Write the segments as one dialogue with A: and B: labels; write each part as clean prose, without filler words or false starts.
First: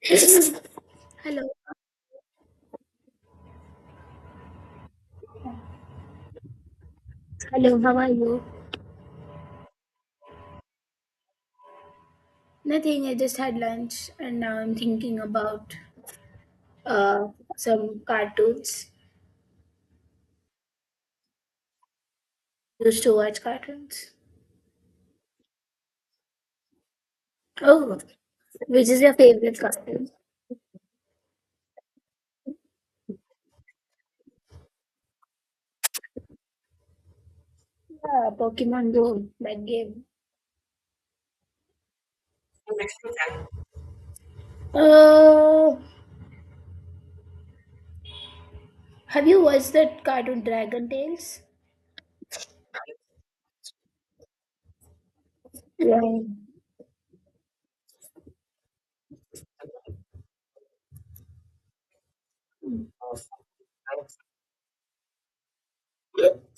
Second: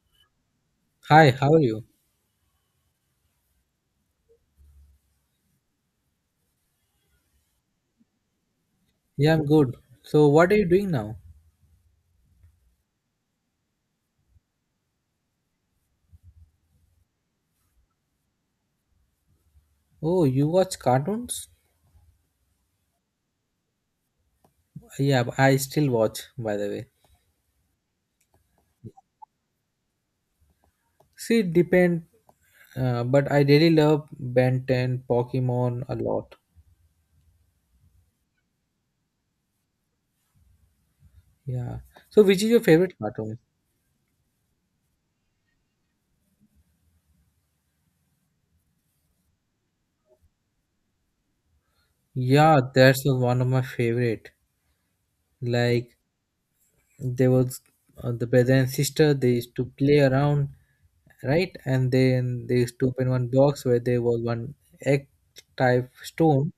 A: Hello.
B: Hi, how are you?
A: Hello, how are you?
B: Yeah, I'm good. So, what are you doing now?
A: Nothing, I just had lunch and now I'm thinking about uh, some cartoons.
B: Oh, you watch cartoons?
A: Used to watch cartoons.
B: Yeah, I still watch, by the way.
A: Oh, which is your favorite cartoon?
B: See, it depend, but I really love Ben 10, Pokemon a lot.
A: Yeah, Pokemon Go, that game.
B: Yeah. So, which is your favorite cartoon?
A: Oh, have you watched that cartoon Dragon Tales?
B: Yeah, that's the one of my favorite. Like,
A: Yeah.
B: there was the brother and sister. They used to play around, right? And then they used to open one box where there was one egg type stone,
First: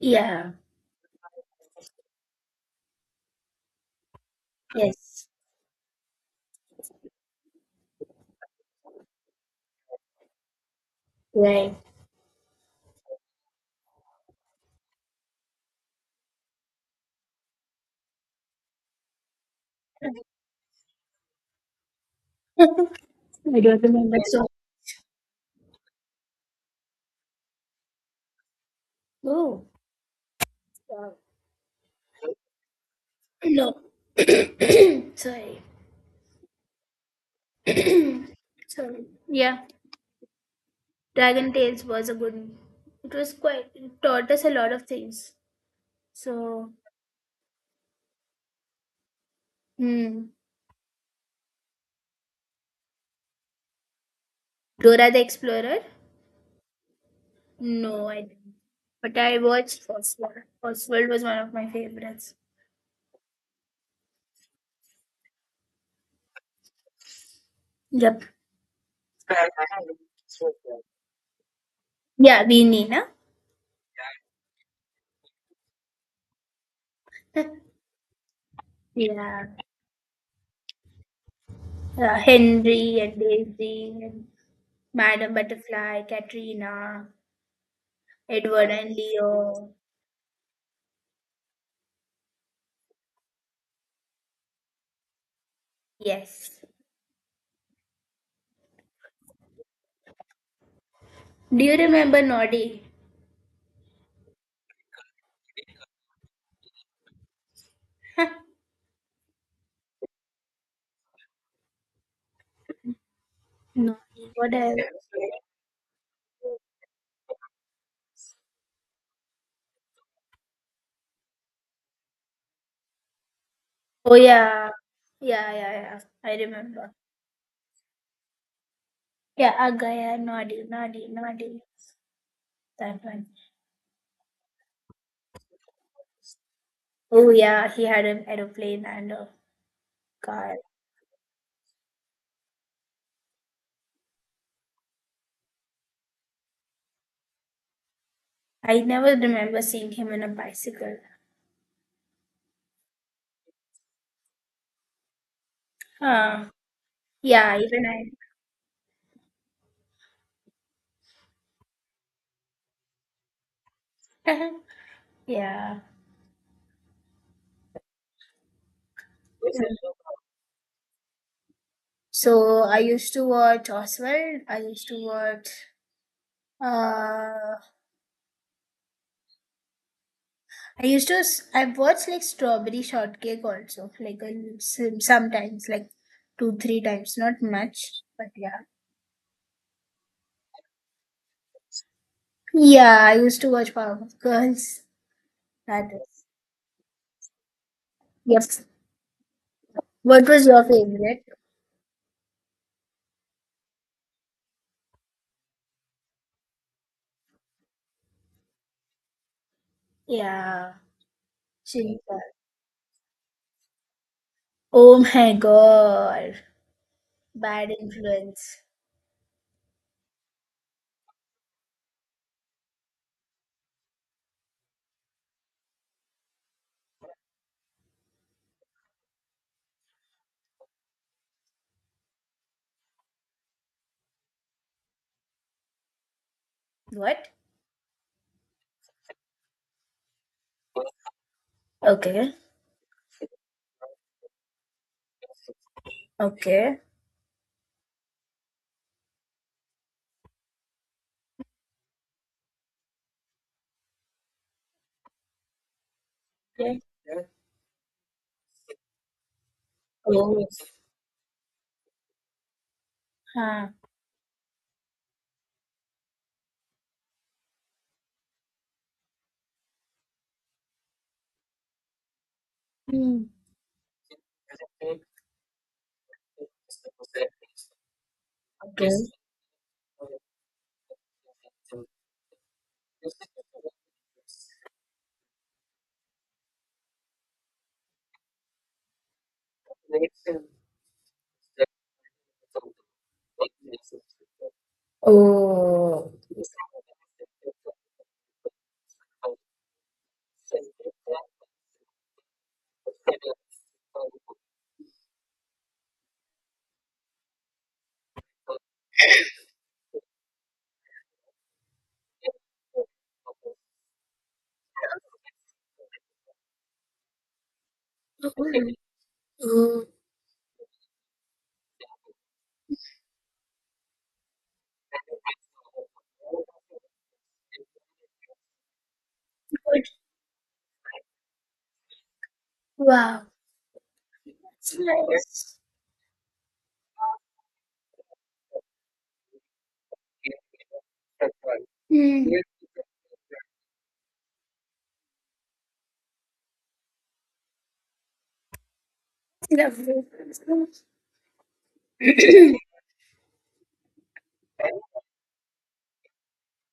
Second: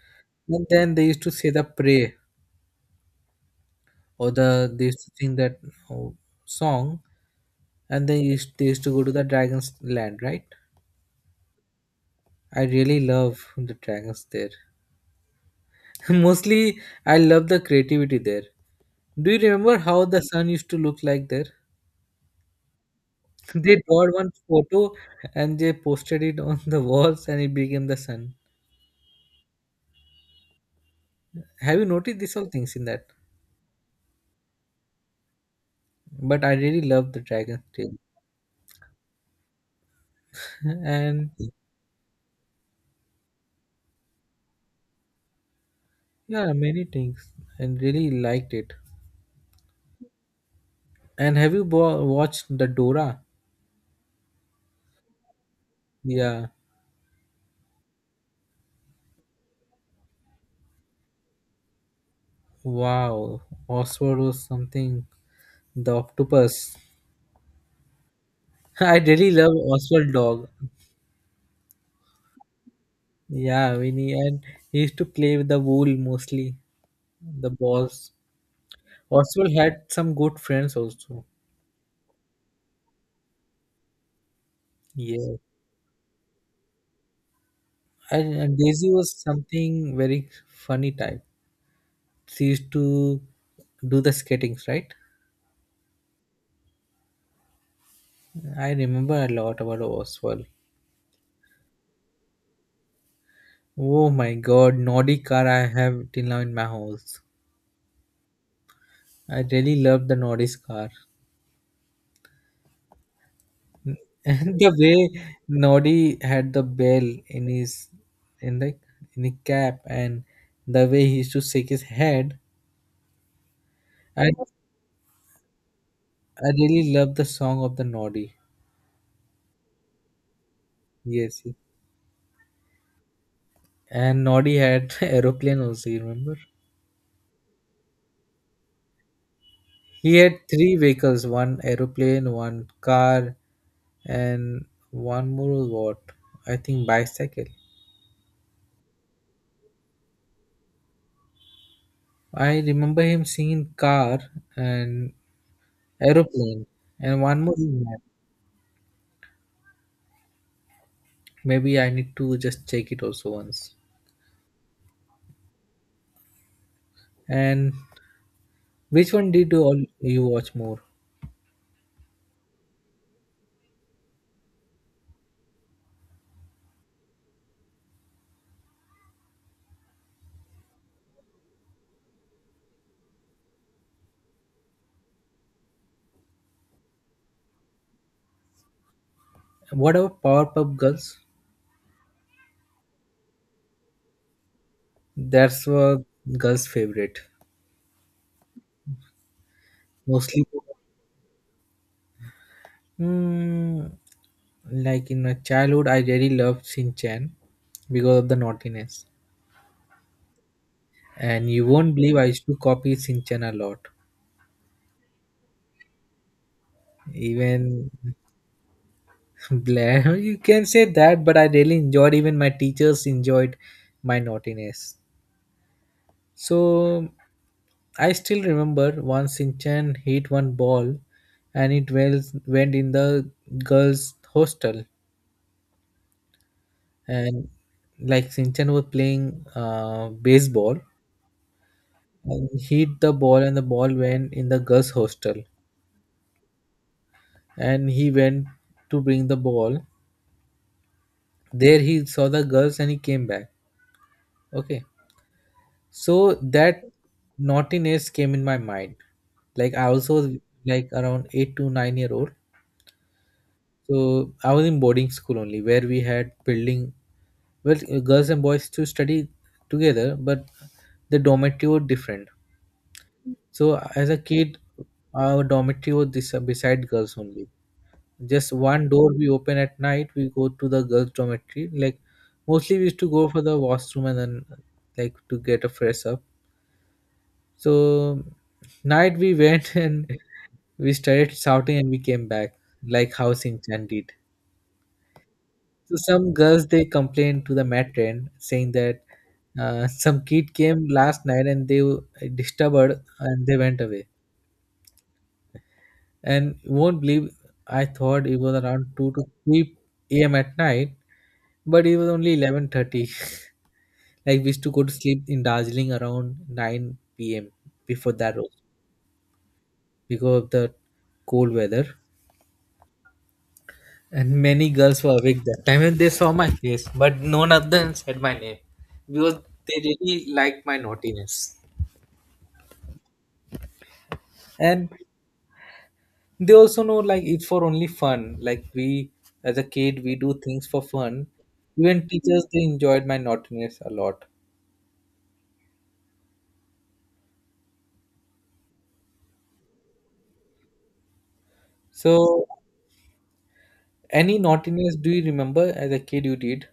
A: Yeah.
B: and then they used to say the prayer, or they used to
A: Yes.
B: sing that oh, song. And they used to go to the dragon's land, right?
A: Right.
B: I really love the dragons there. Mostly I love the creativity there. Do you remember how the sun used to look like there?
A: I
B: They
A: don't
B: got
A: remember.
B: one
A: So,
B: photo and they posted it on the walls and it became the sun.
A: oh, wow.
B: Have you noticed these all things in that?
A: No. Sorry.
B: But I really love the dragon's tail.
A: Sorry. Yeah.
B: And
A: Dragon Tales was a good. It was quite. It taught us a lot of things.
B: yeah,
A: So,
B: many things, and really liked it.
A: hmm.
B: And have you watched the Dora?
A: Dora the Explorer?
B: Yeah.
A: No, I didn't. But I watched Fosworld. Fosworld was one of my favorites.
B: Wow, Oswald was something. The octopus.
A: Yep.
B: I really love Oswald dog.
A: Yeah, we Nina.
B: Yeah, Winnie, and he used to play with the wool mostly, the balls.
A: Yeah.
B: Oswald had some good friends also.
A: Henry and Daisy and Madame
B: Yeah,
A: Butterfly, Katrina,
B: and
A: Edward
B: Daisy
A: and
B: was
A: Leo.
B: something very funny type. She used to do the skatings, right?
A: Yes.
B: I remember a lot about Oswald.
A: Do you remember Noddy?
B: Oh my God, Naughty car I have till now in my house. I really love the Naughty's car.
A: Noddy. What
B: The
A: else?
B: way Noddy had the bell in his, in the in the cap, and the way he used to shake his head,
A: Oh
B: I
A: yeah. Yeah, yeah, yeah. I
B: I
A: remember.
B: really love the song of the Noddy.
A: Yeah, Agaya, Noddy, Noddy,
B: Yes, yes.
A: Noddy. That one.
B: And Noddy had aeroplane also. You remember?
A: Oh yeah, he had an aeroplane and a
B: He had
A: car.
B: three vehicles: one aeroplane, one car, and one more what? I think bicycle.
A: I never remember seeing him on a bicycle.
B: I remember him singing car and
A: Huh.
B: aeroplane, and one
A: Yeah,
B: more.
A: even
B: Maybe I need to just check it also once.
A: I. Yeah.
B: And which one did
A: Mhm.
B: you watch more?
A: So I used to watch Oswald. I used to watch. Uh, I used to. I watched like Strawberry Shortcake also, like a, sometimes, like 2-3 times, not much, but yeah.
B: What about Powerpuff Girls?
A: Yeah, I used to watch Powerpuff Girls.
B: That's
A: That
B: a
A: is.
B: girl's favorite.
A: Yep. What was
B: Mostly,
A: your favorite?
B: hmm, like in my childhood, I really loved Shin Chan because of the naughtiness.
A: Yeah,
B: And you won't believe
A: Shinkan.
B: I used to copy Shin Chan a lot.
A: Oh my god. Bad
B: Even
A: influence.
B: Blair, you can say that, but I really enjoyed. Even my teachers enjoyed my naughtiness. So I still remember once Sinchan hit one ball and it went in the girls' hostel.
A: What?
B: And like Sinchan was playing baseball
A: Okay.
B: and hit the ball, and the ball went in the girls' hostel.
A: Okay.
B: And he went to bring the ball. There he saw the girls and he came back. Okay. So that naughtiness came in my mind. Like I also was like around 8 to 9 year old.
A: Huh.
B: So I was in boarding school only, where we had building well girls and boys to study together, but the dormitory were different.
A: Hmm.
B: So as a kid, our dormitory was this, beside girls only. Just one
A: Okay.
B: door we open at night. We go to the girls' dormitory. Like mostly we used to go for the washroom and then like to get a fresh up. So night we went and we started shouting and we came back like house enchanted. So
A: Oh.
B: some girls they complained to the matron saying that some kid came last night and they were disturbed and they went away. And you won't believe I thought it was around two to three a.m. at night, but it was only 11:30. Like we used to go to sleep in Darjeeling around nine p.m., before that also,
A: Mm. Mm.
B: because of the cold weather. And many girls were awake that time and they saw my face, but none of them said my name because they
A: Good.
B: really liked my naughtiness.
A: Wow. That's
B: And
A: nice.
B: they also know like it's for only fun, like we as a kid we do things for fun. Even
A: Hmm.
B: teachers they enjoyed my naughtiness a lot.
A: Lovely.
B: So any naughtiness do you remember as a kid you did?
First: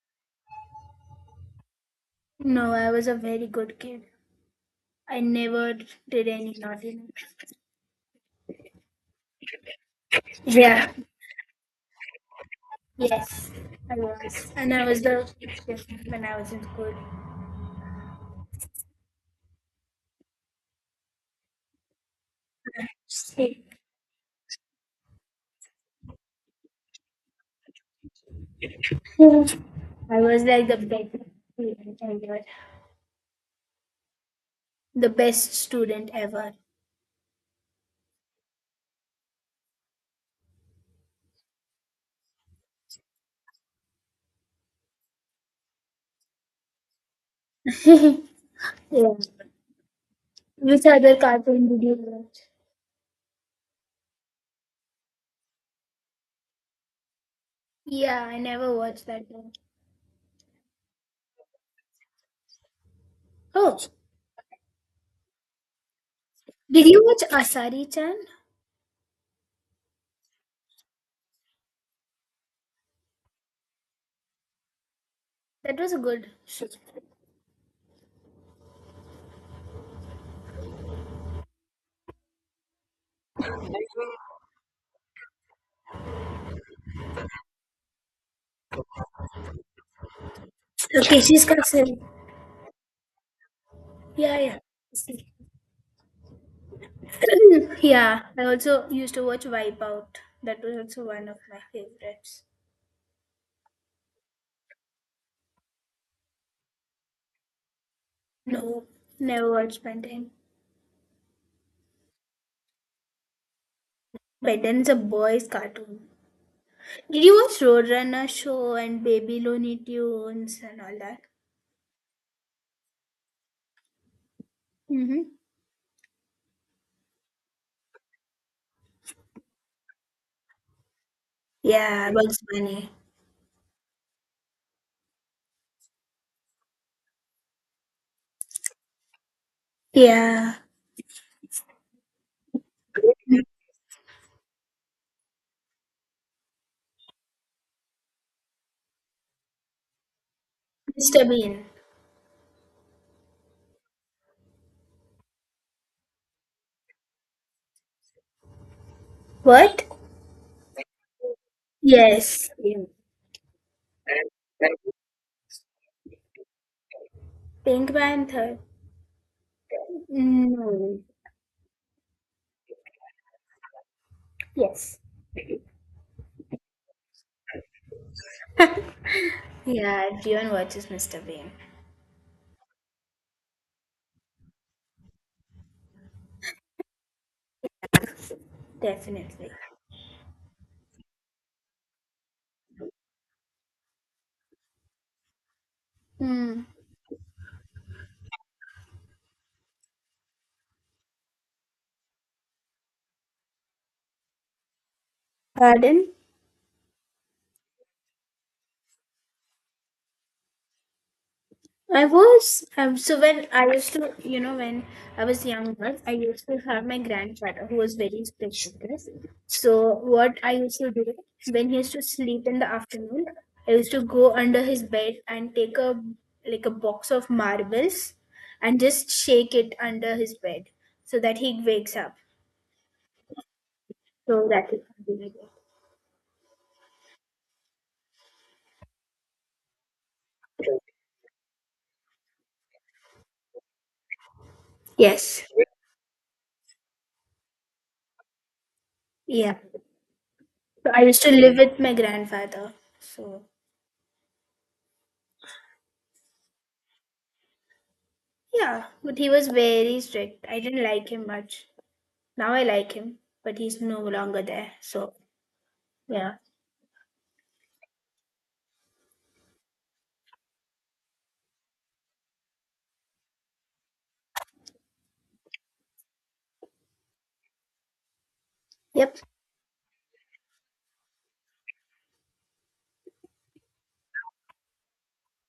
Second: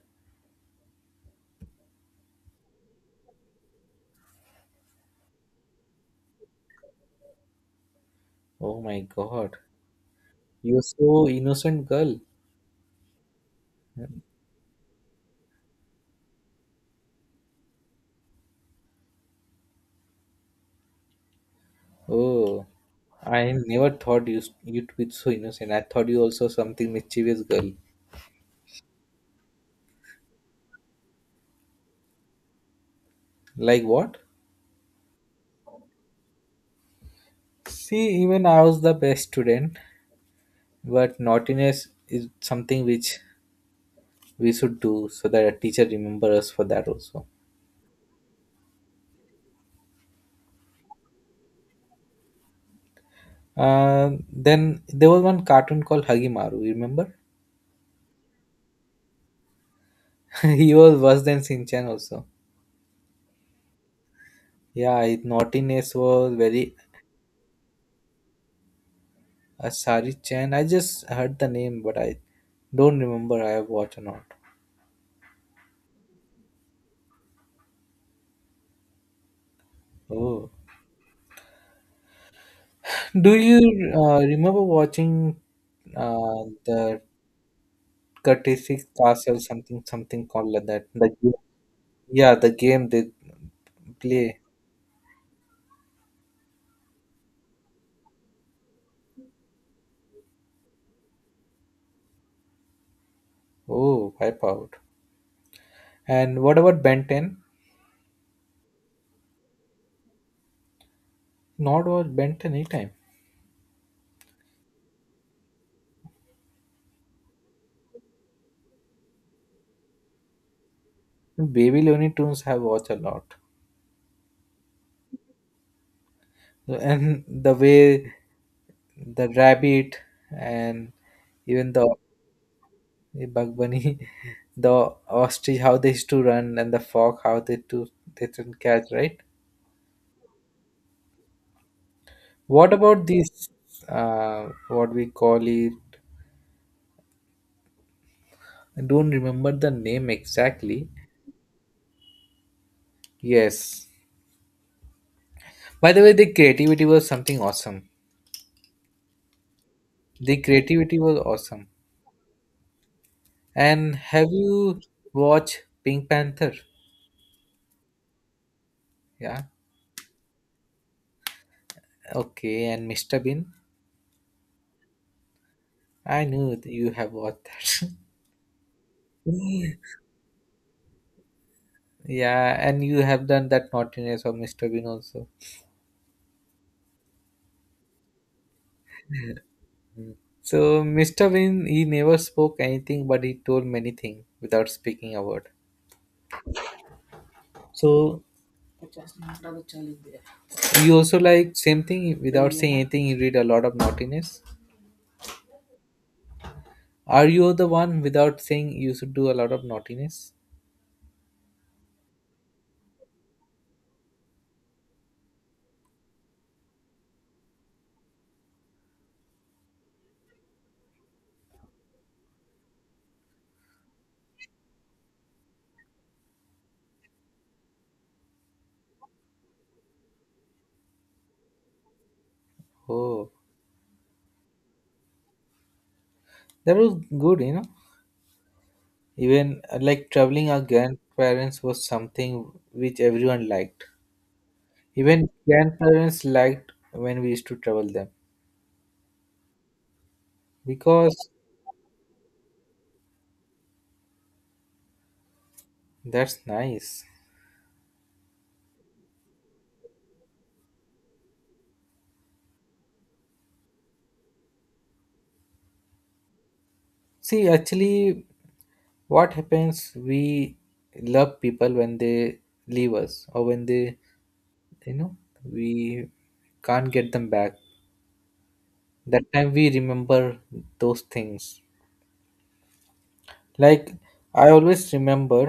A: No, I was a very good kid. I never did any naughty.
B: Oh my God, you're
A: Yeah.
B: so innocent girl.
A: Yes, I was. And I was the when I was in
B: Oh, I
A: school.
B: never thought you to be so innocent. I thought you also something mischievous girl.
A: I was like the best student ever.
B: Like what?
A: The best student ever.
B: See, even I was the best student, but naughtiness is something which we should do so that a teacher remember us for that also.
A: Yeah. Which other cartoon did you watch?
B: Then there was one cartoon called Hagimaru. You remember?
A: Yeah, I never watched that one.
B: He was worse than Shinchan also.
A: Oh,
B: Yeah, his naughtiness was very
A: did you watch Asari chan?
B: Asari Chan. I just heard the name, but I don't remember I have watched or not.
A: That was good.
B: Oh, do you remember watching uh, the Courtesy Castle something something called like that? The
A: Okay,
B: game,
A: she's cousin.
B: yeah, the game they
A: Yeah,
B: play.
A: yeah. Yeah, I also used to watch Wipeout. That was also one of my favorites.
B: Oh, Wipeout. And what about Ben 10?
A: No, never watched Ben 10.
B: Not watch Ben 10 anytime.
A: Ben 10 is a boys' cartoon. Did you watch Roadrunner Show and Baby Looney Tunes and all that?
B: Baby Looney Tunes have watched a lot.
A: Mm-hmm.
B: And the way the rabbit, and even the
A: Yeah, Bugs Bunny.
B: Bug Bunny, the ostrich, how they used to run, and the fox, how they didn't catch, right?
A: Yeah,
B: What about this? What we call it? I don't remember the name exactly.
A: Mr. Bean.
B: Yes. By the way, the creativity was something awesome.
A: What?
B: The creativity was awesome.
A: Yes.
B: And have you watched Pink Panther?
A: Pink Panther.
B: Yeah.
A: No.
B: Okay. And Mr. Bean?
A: Yes.
B: I knew that you have watched that.
A: Yeah, everyone watches Mr. Bean.
B: Yeah. And you have done that naughtiness of Mr. Bean also.
A: Definitely.
B: So, Mr. Bean, he never spoke anything, but he told many things without speaking a word.
A: Hmm.
B: So, you also like same thing without saying anything, you read a lot of naughtiness.
A: Pardon?
B: Are you the one without saying you should do a lot of naughtiness?
A: I was so when I used to when I was younger I used to have my grandfather who was very special. So what I used to do when he used to sleep in the afternoon, I used to go under his bed and take a like a box of marbles and just shake it under his bed so that he wakes up.
B: Oh,
A: So that is he can be like
B: that was good, you know. Even like traveling our grandparents was something which everyone liked. Even
A: yes.
B: grandparents liked when we used to travel them
A: Yeah. So I used
B: because
A: to live with my grandfather. So
B: that's nice.
A: yeah, but he was very strict. I didn't like him much. Now I like him, but he's no longer there. So yeah.
B: See, actually, what happens? We love people when they leave us, or when they, you know, we can't get them back.
A: Yep.
B: That time we remember those things. Like I always remember,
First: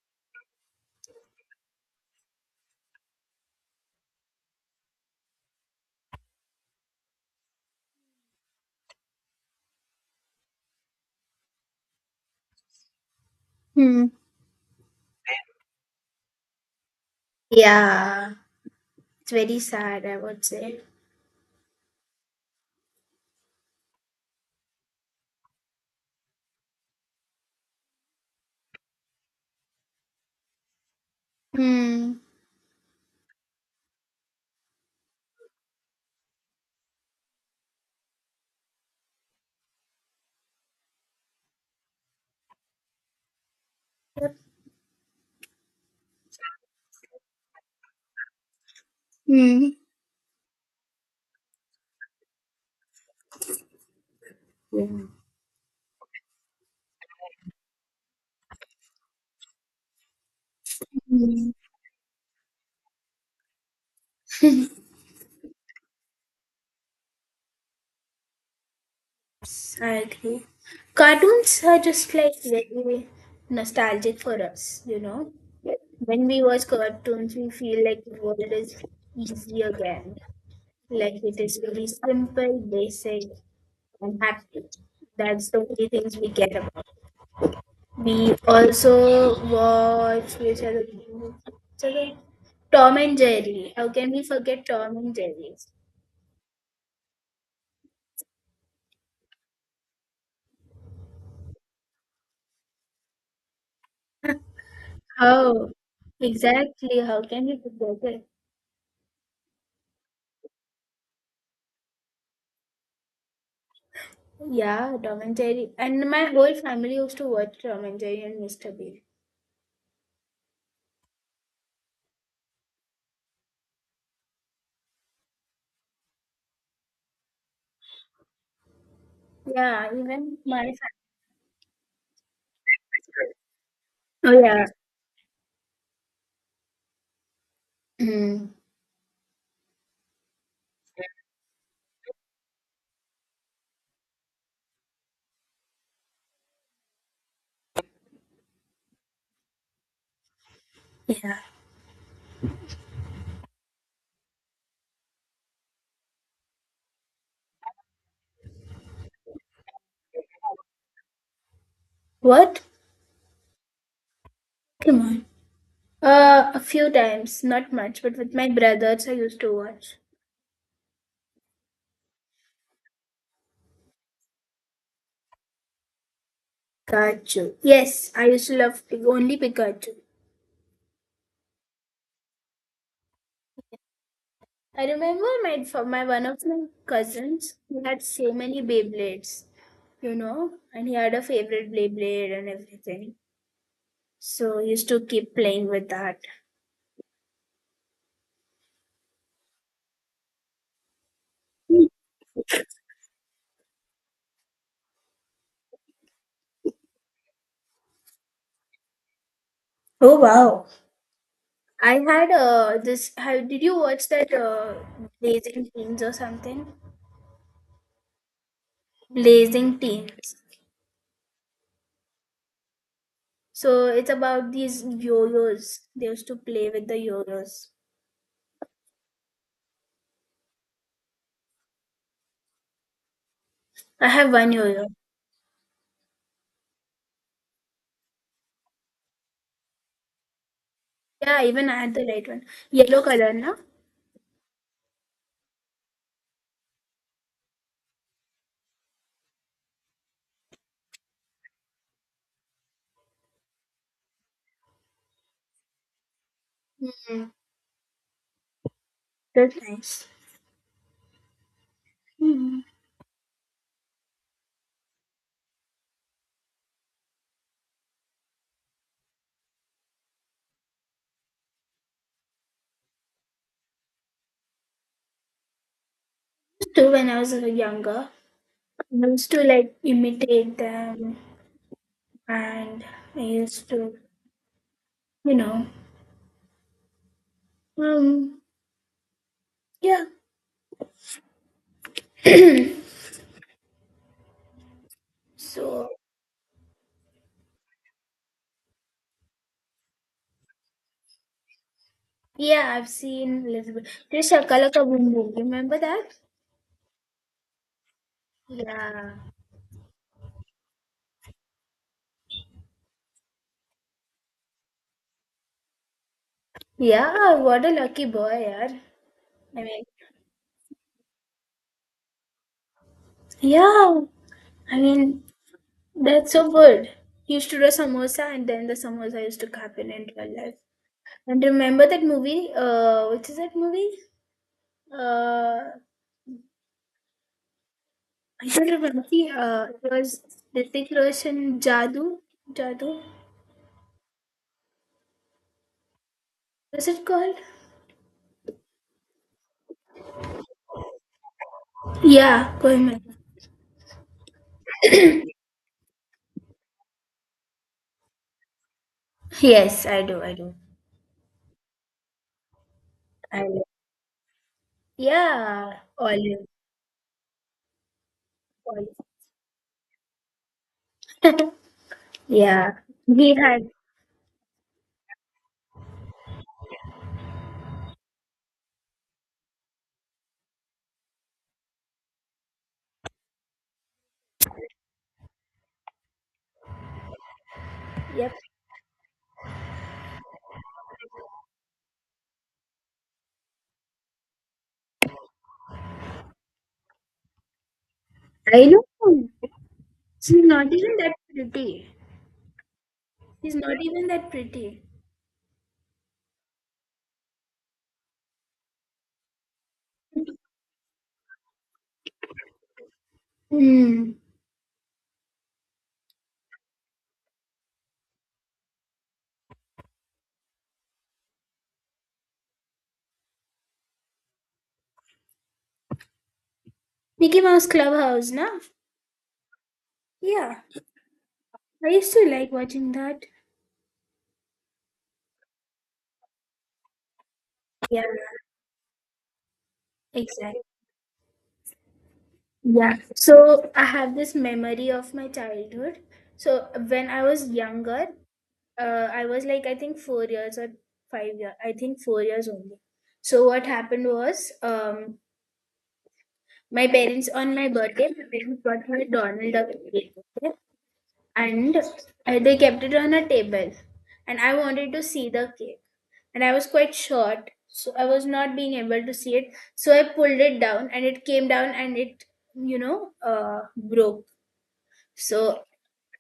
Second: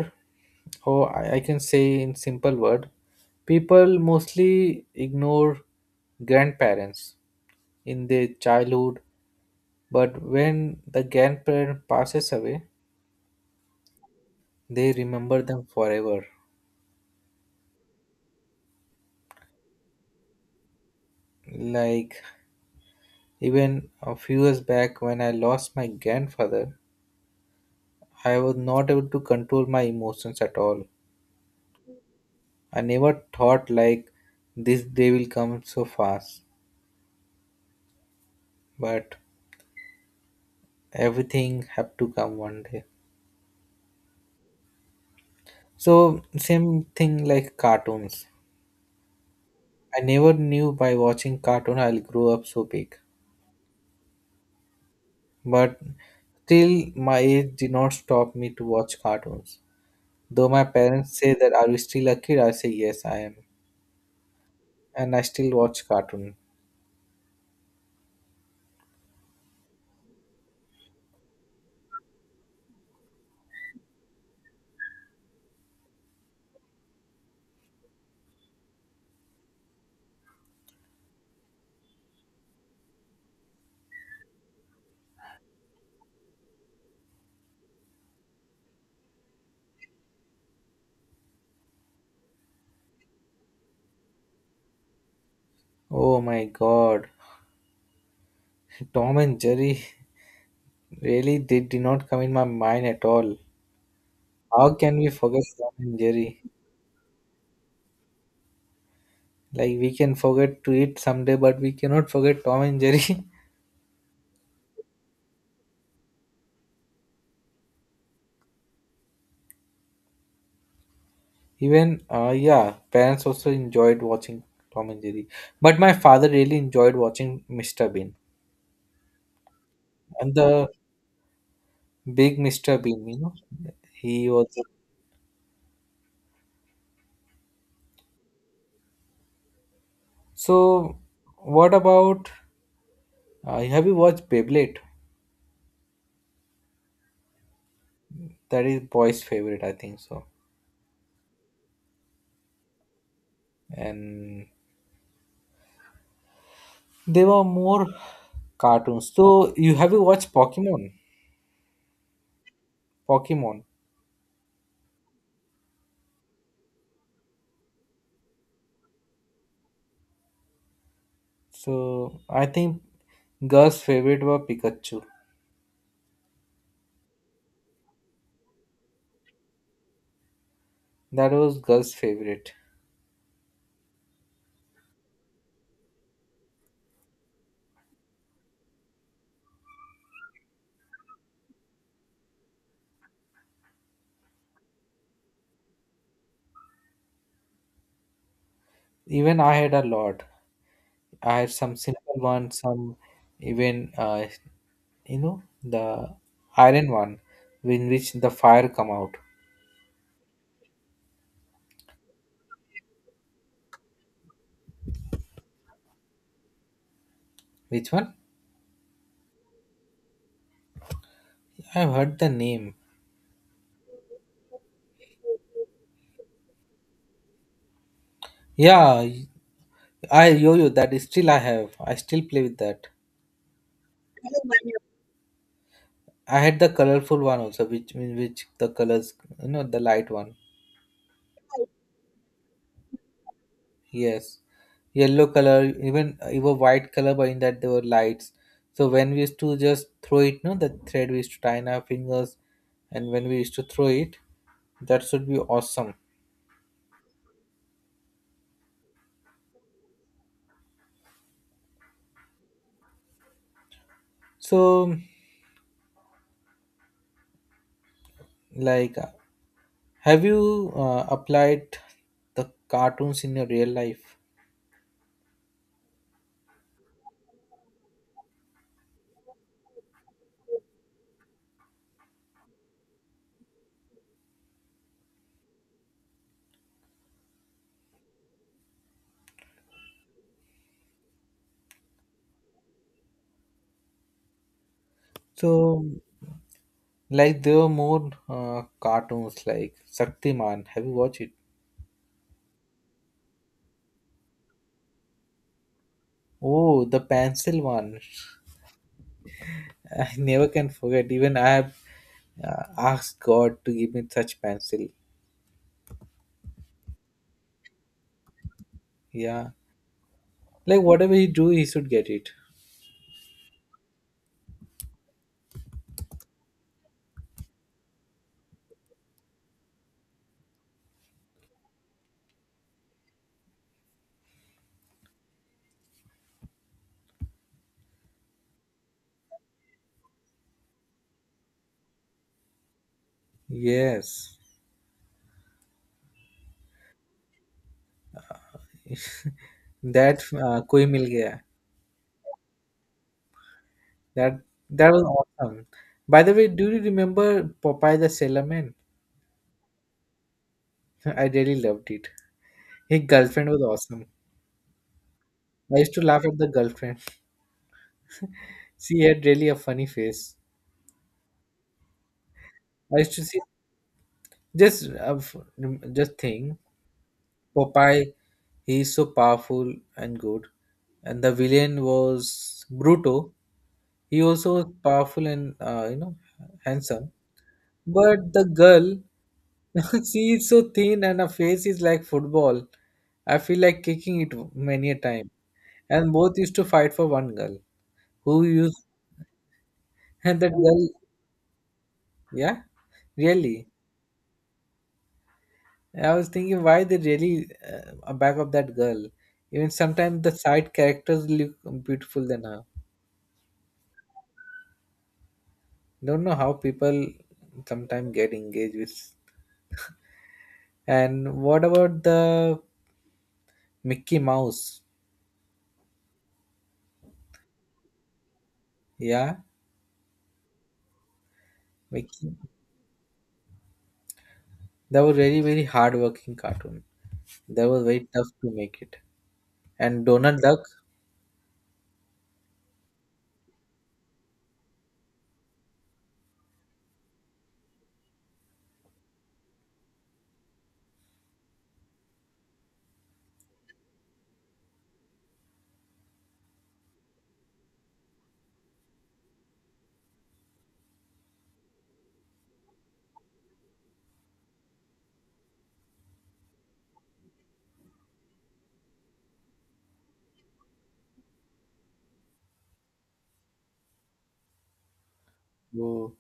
B: or I can say in simple word, people mostly ignore grandparents in their childhood, but when the grandparent passes away,
A: Hmm.
B: they remember them forever.
A: Yeah. It's very sad, I would say.
B: Like even a few years back when I lost my grandfather, I was not able to control my emotions at all.
A: Hmm.
B: I never thought like this day will come so fast. But everything have to come one day, so same thing like cartoons.
A: Hmm.
B: I never knew by watching cartoon I'll grow up so big, but still my age did not stop me to watch cartoons. Though my parents say
A: Hmm.
B: that are you still a kid, I say yes I am, and I still watch cartoon.
A: I agree. Cartoons are just like very nostalgic for us, you know. When we watch cartoons, we feel like the world is easy again. Like it is very simple, basic, and happy. That's the only things we get about. We also watch which other? Tom and Jerry. How can we forget Tom and Jerry?
B: Oh my God, Tom and Jerry, really they did not come in my mind at all. How can we forget
A: How?
B: Tom and Jerry?
A: Exactly. How can we forget it?
B: Like we can forget to eat someday, but we cannot forget Tom and Jerry.
A: Yeah, Tom and Jerry. And my whole family used to watch Tom and Jerry and Mr. Bean.
B: Even, yeah, parents also enjoyed watching Tom and Jerry. But my father really enjoyed watching Mr. Bean,
A: Yeah,
B: and
A: even
B: the
A: my
B: big Mr. Bean, you know. He
A: family. Oh,
B: was.
A: yeah. Mm.
B: So, what about. Have you watched Beyblade? That is boy's favorite, I think so.
A: Yeah.
B: And they were more cartoons. So, you have you watched Pokemon?
A: What?
B: Pokemon.
A: Come on. A few times, not much, but with my brothers, I used to watch.
B: So, I think girls' favorite were Pikachu.
A: Pikachu. Yes, I used to love only Pikachu.
B: That was girls' favorite.
A: I remember my for my one of my cousins he had so many Beyblades, and he had a favorite Beyblade and everything. So he used to keep playing with that.
B: Even I had a lot. I had some simple one, some even you know the iron one, in which the fire come out.
A: Oh, wow. I had this. How did you watch that Blazing Teens or something?
B: Which one?
A: Blazing Teens.
B: I've heard the name.
A: So it's about these yo-yos. They used to play with the yo-yos.
B: Yeah, I yo-yo that is still I have. I still play with that.
A: I have one yo-yo.
B: I had the colorful one also, which in which the colors, you know, the light one.
A: Yeah, even I had the light one, yellow color, na.
B: Yes, yellow color, even even white color, but in that there were lights. So when we used to just throw it, no, the thread we used to tie in our fingers, and when we used to throw it, that should be awesome.
A: Mm, that's nice. Hmm.
B: So, like, have you applied the cartoons in your real life?
A: Too when I was younger. I used to like imitate them and I used to, you know, um, yeah.
B: So,
A: so,
B: like, there were more cartoons like Shaktiman. Have you watched it?
A: Yeah, I've seen little bit. This Shakala Ka Boom Boom, remember that?
B: Oh, the pencil one.
A: Yeah.
B: I never can forget. Even I have uh, asked God to give me such pencil.
A: Yeah, what a lucky boy, yaar.
B: Yeah,
A: I mean,
B: like whatever he do, he should get it.
A: yeah, I mean, that's so good. He used to do a samosa and then the samosa used to happen in real life. And remember that movie? Which is that movie? Uh, I still remember see, it was Hrithik Roshan Jadoo. Jadoo?
B: Yes,
A: Was it called?
B: that koi mil gaya.
A: Yeah, Kohimal.
B: That was awesome. By the way, do you remember Popeye the Sailor Man?
A: Yes, I do, I do.
B: I really loved it. His
A: I
B: girlfriend was
A: do.
B: awesome.
A: Yeah,
B: I used to laugh at
A: olive,
B: the girlfriend.
A: olive.
B: She had really a funny face.
A: Yeah,
B: I used to
A: he
B: see
A: had.
B: just just thing. Popeye, he is so powerful and good. And the villain was Bruto. He also was powerful and, you know, handsome.
A: Yep,
B: But the girl, she is so thin and her face is like football. I feel like kicking it many a time. And both used to fight for one girl who
A: I
B: used
A: know.
B: and
A: She's
B: that
A: not
B: girl.
A: even that pretty.
B: Yeah,
A: She's
B: really.
A: not even that pretty.
B: I was thinking why they really are back of that girl. Even sometimes the side characters look beautiful than her.
A: Hmm.
B: Don't know how people sometimes get engaged with, and what about the Mickey Mouse?
A: Mickey Mouse Clubhouse, na?
B: Yeah,
A: Yeah, I used to
B: Mickey,
A: like watching that.
B: that was very hard working cartoon. That was
A: Yeah,
B: very tough to make it. And Donald
A: exactly.
B: Duck.
A: Yeah, so I have this memory of my childhood. So when I was younger, I was like I think 4 years or 5 years. I think 4 years only. So what happened was, my parents on my birthday, my parents got me a Donald Duck cake, okay? And they kept it on a table, and I wanted to see the cake, and I was quite short, so I was not being able to see it. So I pulled it down, and it came down, and it broke. So
B: who-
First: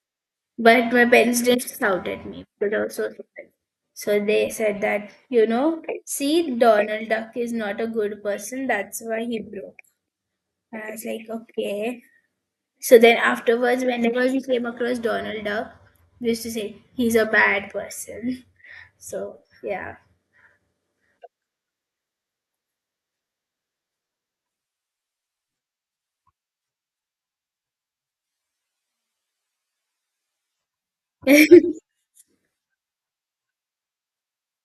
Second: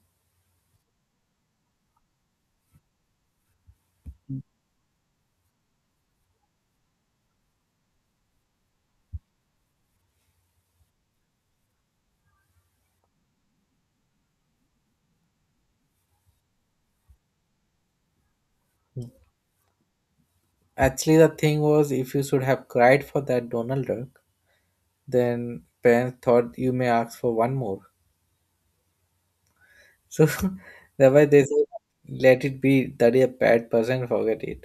A: But my parents didn't shout at me because I was so surprised. So they said that, see, Donald Duck is not a good person. That's why he broke. And I was like, okay. So then afterwards, whenever we came across Donald Duck, we used to say, he's a bad person. So, yeah.
B: Actually, the thing was, if you should have cried for that Donald Duck, then parents thought you may ask for one more. So, thereby they
A: Yeah.
B: said, let it be. That is a bad person, forget it.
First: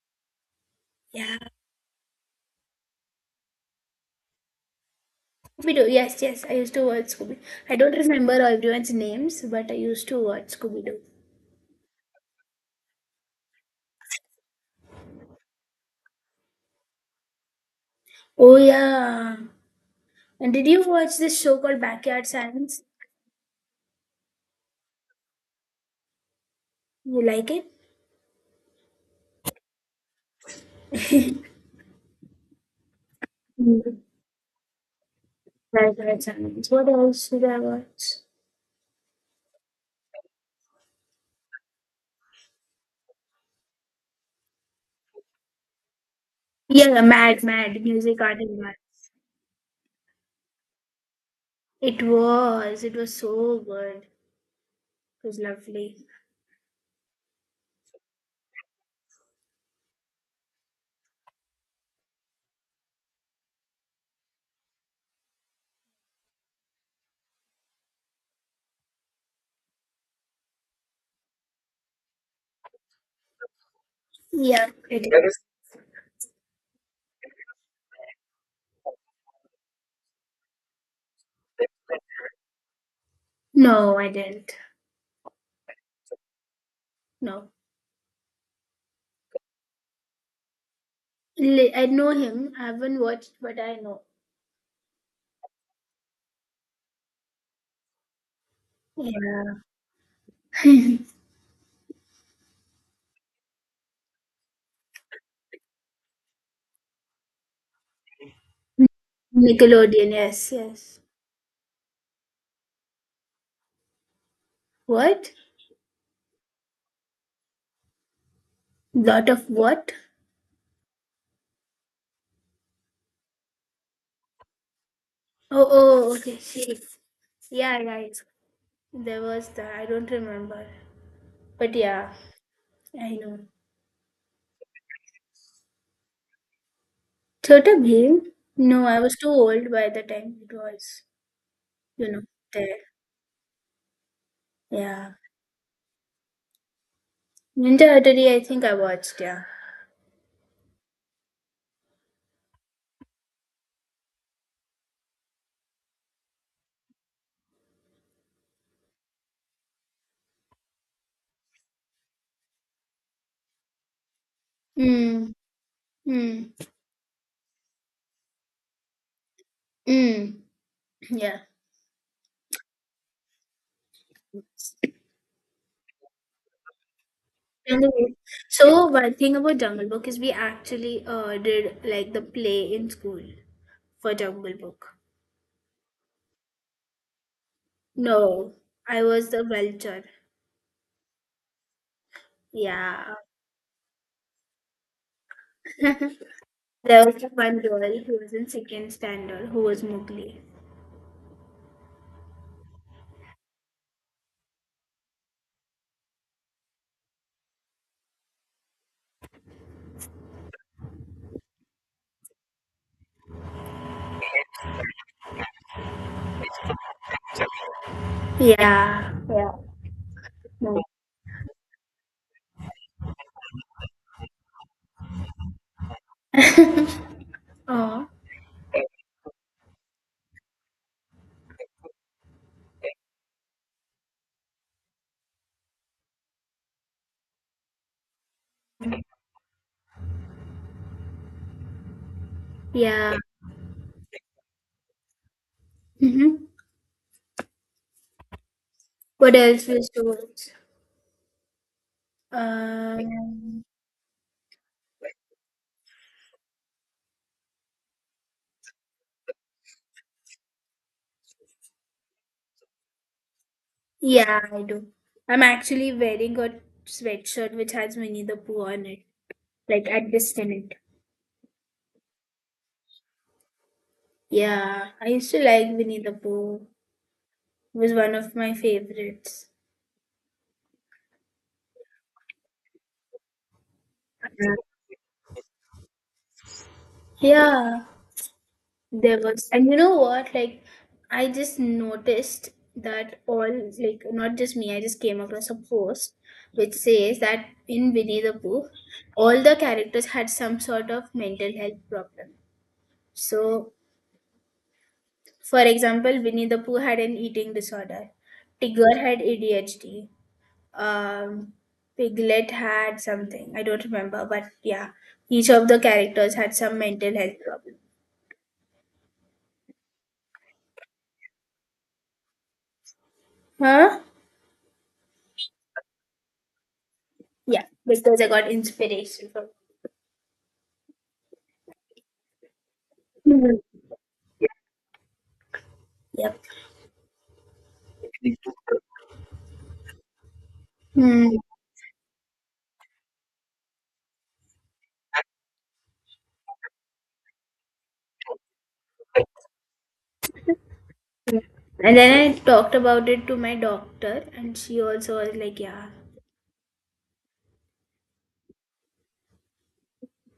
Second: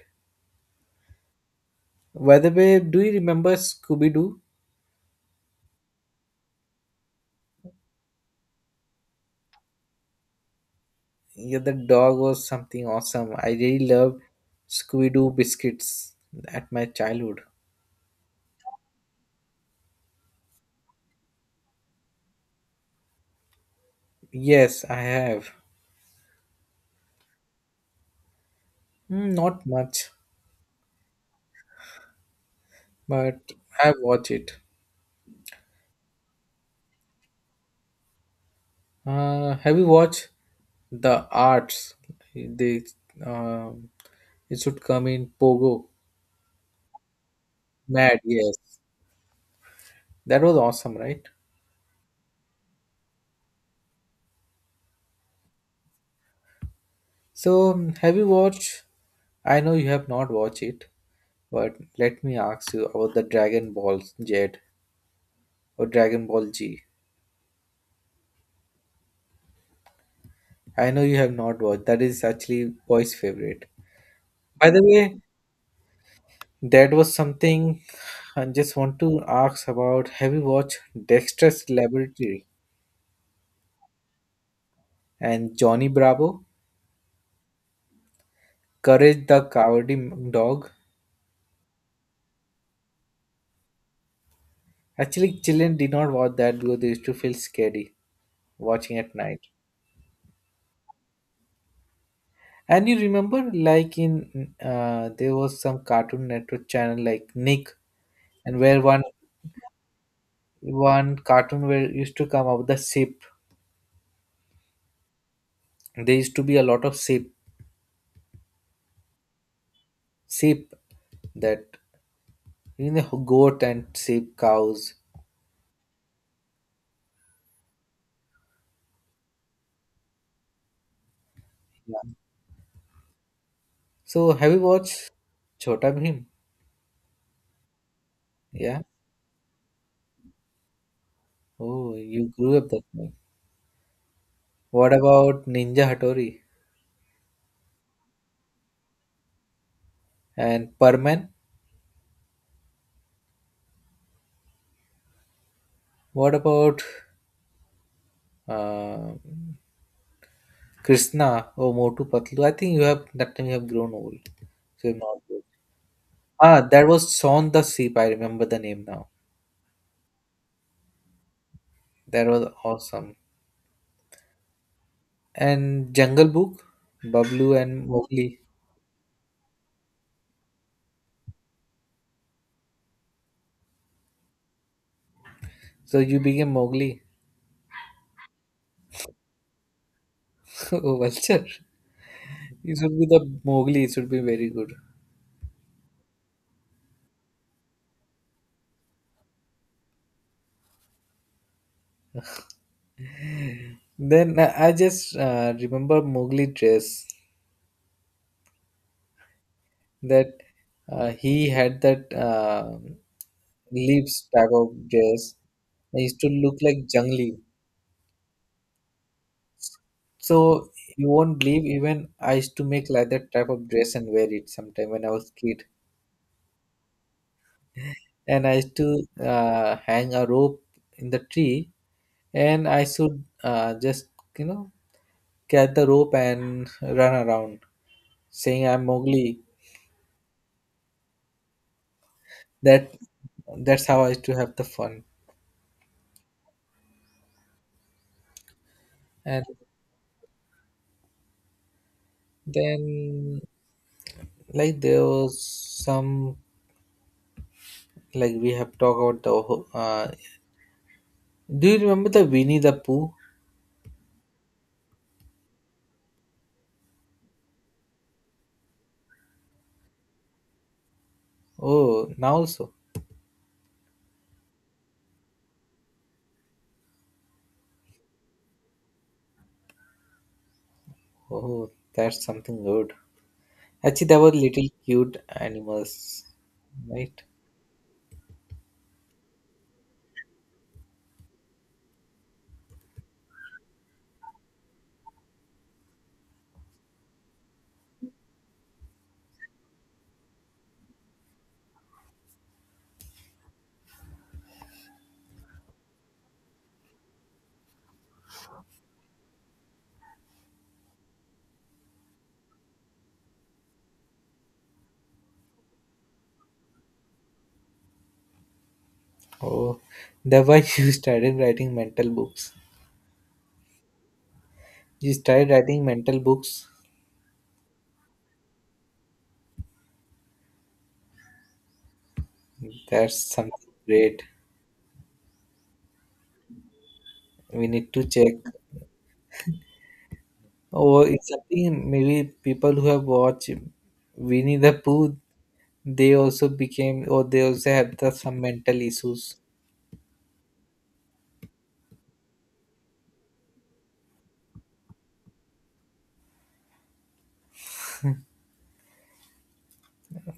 B: By the way, do you remember Scooby-Doo?
A: Scooby-Doo. Yes, yes. I used to watch Scooby. I don't remember everyone's names, but I used to watch Scooby-Doo.
B: Yeah, the dog was something awesome. I really loved Scooby Doo biscuits at my childhood.
A: Oh, yeah. And did you watch this show called Backyard Science?
B: Yes, I have.
A: You like it?
B: Mm, not much, but
A: Mm.
B: I watch it. Have you watched The Arts? They, um it should come in Pogo.
A: Yeah, mad, mad music
B: Mad,
A: art and mad.
B: yes. That was awesome, right?
A: It was. It was so good. It was lovely.
B: So, have you watched? I know you have not watched it, but let me ask you about the Dragon Ball Z, or Dragon Ball G. I know you have not watched. That is actually boy's favorite.
A: Yeah,
B: By the
A: it
B: way,
A: is.
B: that was something I just want to ask about. Have you watched Dexter's Laboratory
A: No, I didn't.
B: and Johnny Bravo?
A: No,
B: Courage the Cowardly Dog.
A: I know him. I haven't watched, but I know.
B: Actually, children did not watch that because they used to feel scary watching at night.
A: Yeah.
B: And you remember, like in there was some Cartoon Network channel like Nick, and where one
A: Nickelodeon. Yes, yes.
B: one cartoon where used to come up the ship.
A: What?
B: There used to be a lot of ship,
A: Lot of what?
B: sheep, that, you know, goat and sheep, cows.
A: Oh, oh, okay. She. Yeah, right. There was that. I don't remember. But
B: Yeah.
A: yeah, I know.
B: So, have you watched Chota Bhim?
A: Chota Bheem?
B: Yeah.
A: No, I was too old by the time it was.
B: Oh,
A: You know,
B: you grew up
A: there.
B: that way. What
A: Yeah.
B: about Ninja Hattori
A: Ninja Hattori, I think I watched, yeah.
B: and Perman? What about uh, Krishna or Motu Patlu? I think you have, that time you have grown old, so you've not
A: Mm.
B: watched.
A: Mm.
B: Ah, that was Son the Sheep, I remember the name now.
A: Mm. Yeah.
B: That was awesome. And Jungle Book, Bablu and
A: Anyway,
B: Mowgli.
A: so one thing about Jungle Book is we actually did like the play in school for Jungle Book.
B: So you became Mowgli.
A: No, I was the vulture.
B: Oh, Vulture. It should be
A: Yeah.
B: the Mowgli. It should be very good.
A: there was one girl who was in second standard who was Mowgli.
B: Then I just remember Mowgli dress, that he had that leaves type of dress. I used to look like jungly.
A: Yeah.
B: So
A: No.
B: you won't believe, even I used to make like that type of dress and wear it sometime when I was kid.
A: Oh,
B: And I used to hang a rope in the tree, and I should just, you know, get the rope and run around, saying I'm Mowgli. That
A: yeah.
B: that's how I used to have the fun.
A: hmm. What
B: And
A: else we used to watch?
B: then,
A: Um,
B: like, there was some, like we have talked about the do you remember the Winnie the Pooh?
A: Yeah, I do. I'm actually wearing a sweatshirt which has Winnie the Pooh on it, like at this tenant.
B: Oh, now also.
A: Yeah, I used to like Winnie the Pooh. It was one of my favorites.
B: Oh, that's something good. Actually, there were
A: Yeah,
B: little cute animals, right?
A: yeah, there was, and you know what? Like, I just noticed that all, like, not just me. I just came across a post which says that in Winnie the Pooh, all the characters had some sort of mental health problem. So, for example, Winnie the Pooh had an eating disorder. Tigger had ADHD. Um, Piglet had something. I don't remember, but yeah. Each of the characters had some mental health problem.
B: Oh, the why you started writing mental books.
A: Huh?
B: You started writing mental books.
A: Yeah, because I got inspiration from
B: That's something
A: mhm.
B: great.
A: Yep.
B: We need to check. Or it's
A: Hmm.
B: something, maybe people who have watched Winnie the Pooh, they also became, or they also have the some mental issues.
A: And then I talked about it to my doctor, and she also was like, yeah.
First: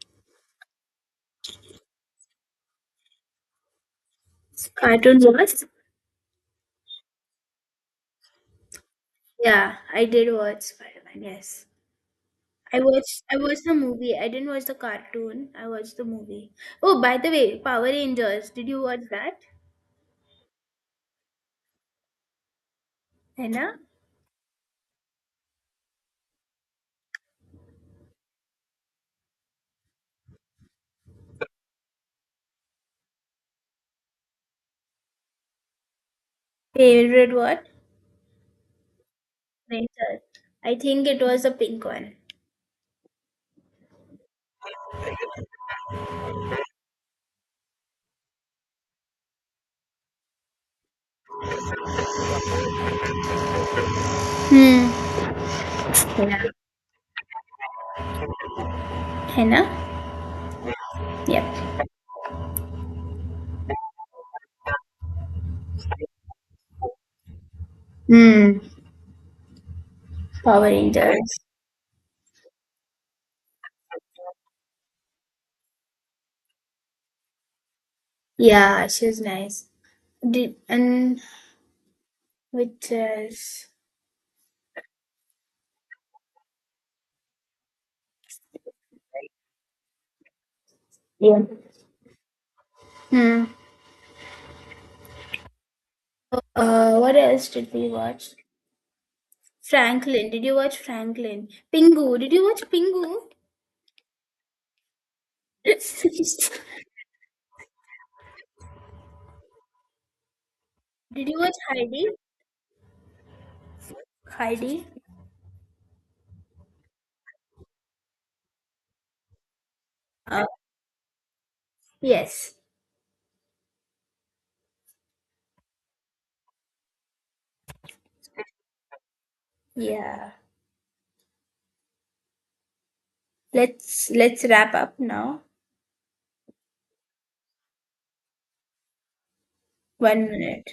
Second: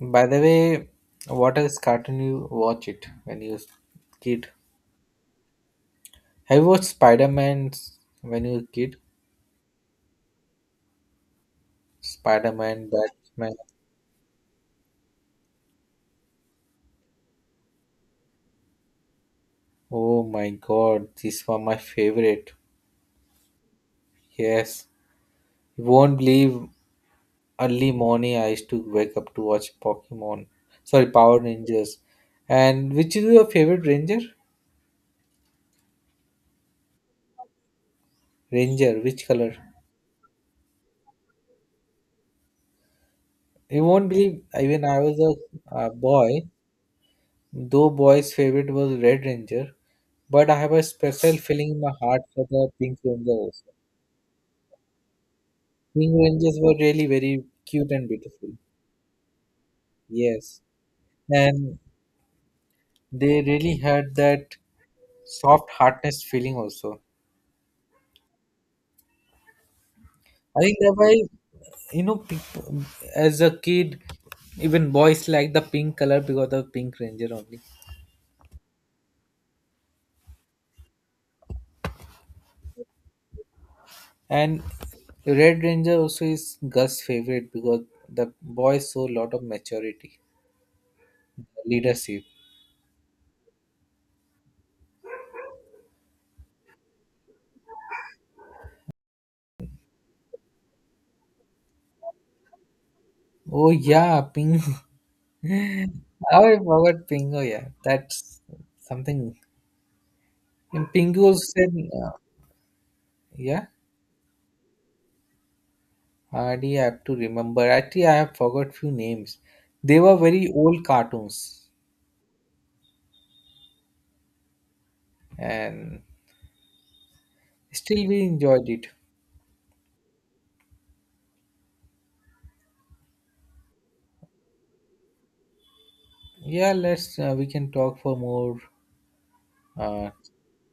B: By the way, what else cartoon you watch it when you was kid?
A: Cartoons was?
B: Have you watched Spider Man when you were kid?
A: Yeah, I did watch Spider-Man, yes.
B: Spider
A: I
B: Man,
A: watched I
B: Batman.
A: watched the movie. I didn't watch the cartoon. I watched the movie. Oh, by the way, Power Rangers. Did you watch that?
B: Oh my god, these were my favorite.
A: Anna?
B: Yes. You won't believe, early morning I used to wake up to watch Pokemon, sorry, Power Rangers. And which is your favorite ranger?
A: Favorite what?
B: Ranger, which color?
A: Ranger. I think it was the pink one.
B: You won't believe, even I was a boy, though boy's favorite was Red Ranger, but I have a special feeling in my heart for the Pink Ranger also.
A: Hmm.
B: Pink
A: Henna.
B: Rangers were really very cute and beautiful.
A: Henna?
B: Yes. And
A: Yep.
B: they really had that soft heartness feeling also.
A: Hmm. Power
B: I think that why,
A: Rangers.
B: you know, people, as a kid, even boys like the pink color because of Pink Ranger only,
A: Yeah, she was nice. Did and which else?
B: and Red Ranger also is Gus' favorite because the boys show a lot of maturity,
A: Yeah.
B: leadership.
A: Hmm. What else did we watch? Franklin. Did you watch Franklin? Pingu. Did you watch Pingu?
B: Oh yeah, Pink. How I forgot Pingo. Yeah, that's something. And
A: Did
B: Pingo
A: you watch
B: said,
A: Heidi?
B: uh, yeah.
A: Heidi?
B: Hardly I have to remember. Actually, I have forgot few names. They were
A: Uh,
B: very old cartoons
A: yes.
B: and. Still, we enjoyed it.
A: Yeah. Let's wrap up now.
B: Yeah, let's we can talk for more uh,
A: 1 minute.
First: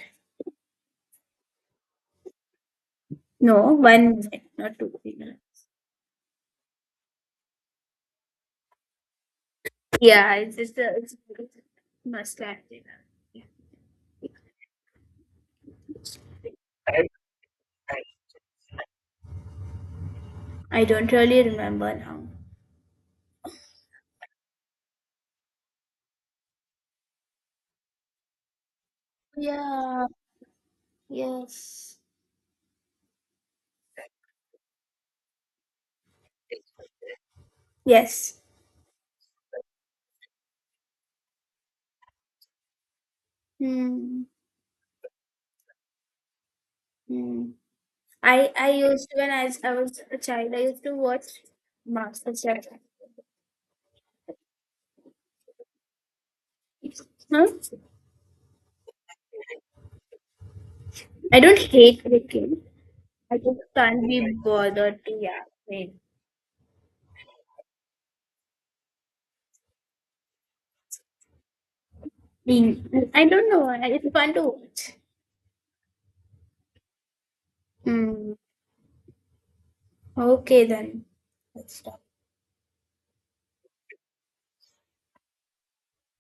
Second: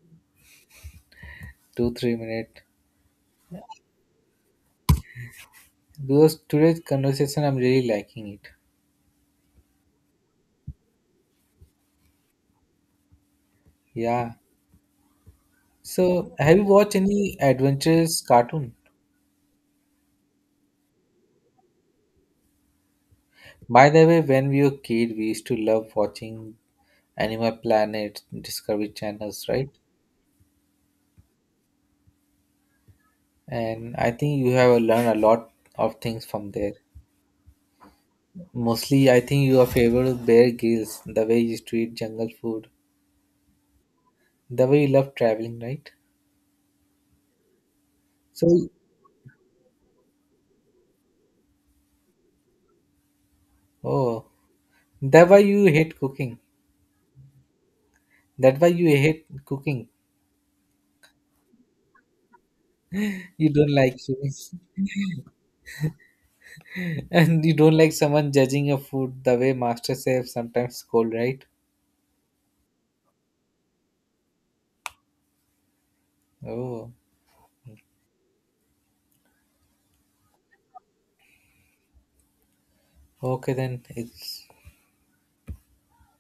B: 2 3 minutes.
A: No, 1 minute, not 2 minutes.
B: Because today's conversation, I'm really liking it.
A: Yeah, it's just a, it's must have dinner. Yeah.
B: Yeah. So, have you watched any adventurous cartoon?
A: I don't really remember now.
B: By the way, when we were kid, we used to love watching Animal Planet, Discovery Channels, right?
A: Yeah. Yes.
B: And I think you have learned a lot of things from there.
A: Yes.
B: Mostly, I think your favorite is Bear Grylls, the way you used to eat jungle food,
A: Hmm.
B: the way you love traveling, right?
A: Hmm.
B: So,
A: I used to, when I was a child, I used to watch MasterChef.
B: oh, that why you hate cooking.
A: No,
B: That why you hate cooking.
A: I don't hate cooking, I
B: You
A: just
B: don't like
A: can't be
B: cooking.
A: bothered to yeah. Wait.
B: And you don't like someone judging your food the way master chef sometimes scold, right?
A: Being, I don't know. It's fun to watch.
B: Oh.
A: Hmm. Okay then. Let's
B: Okay then, it's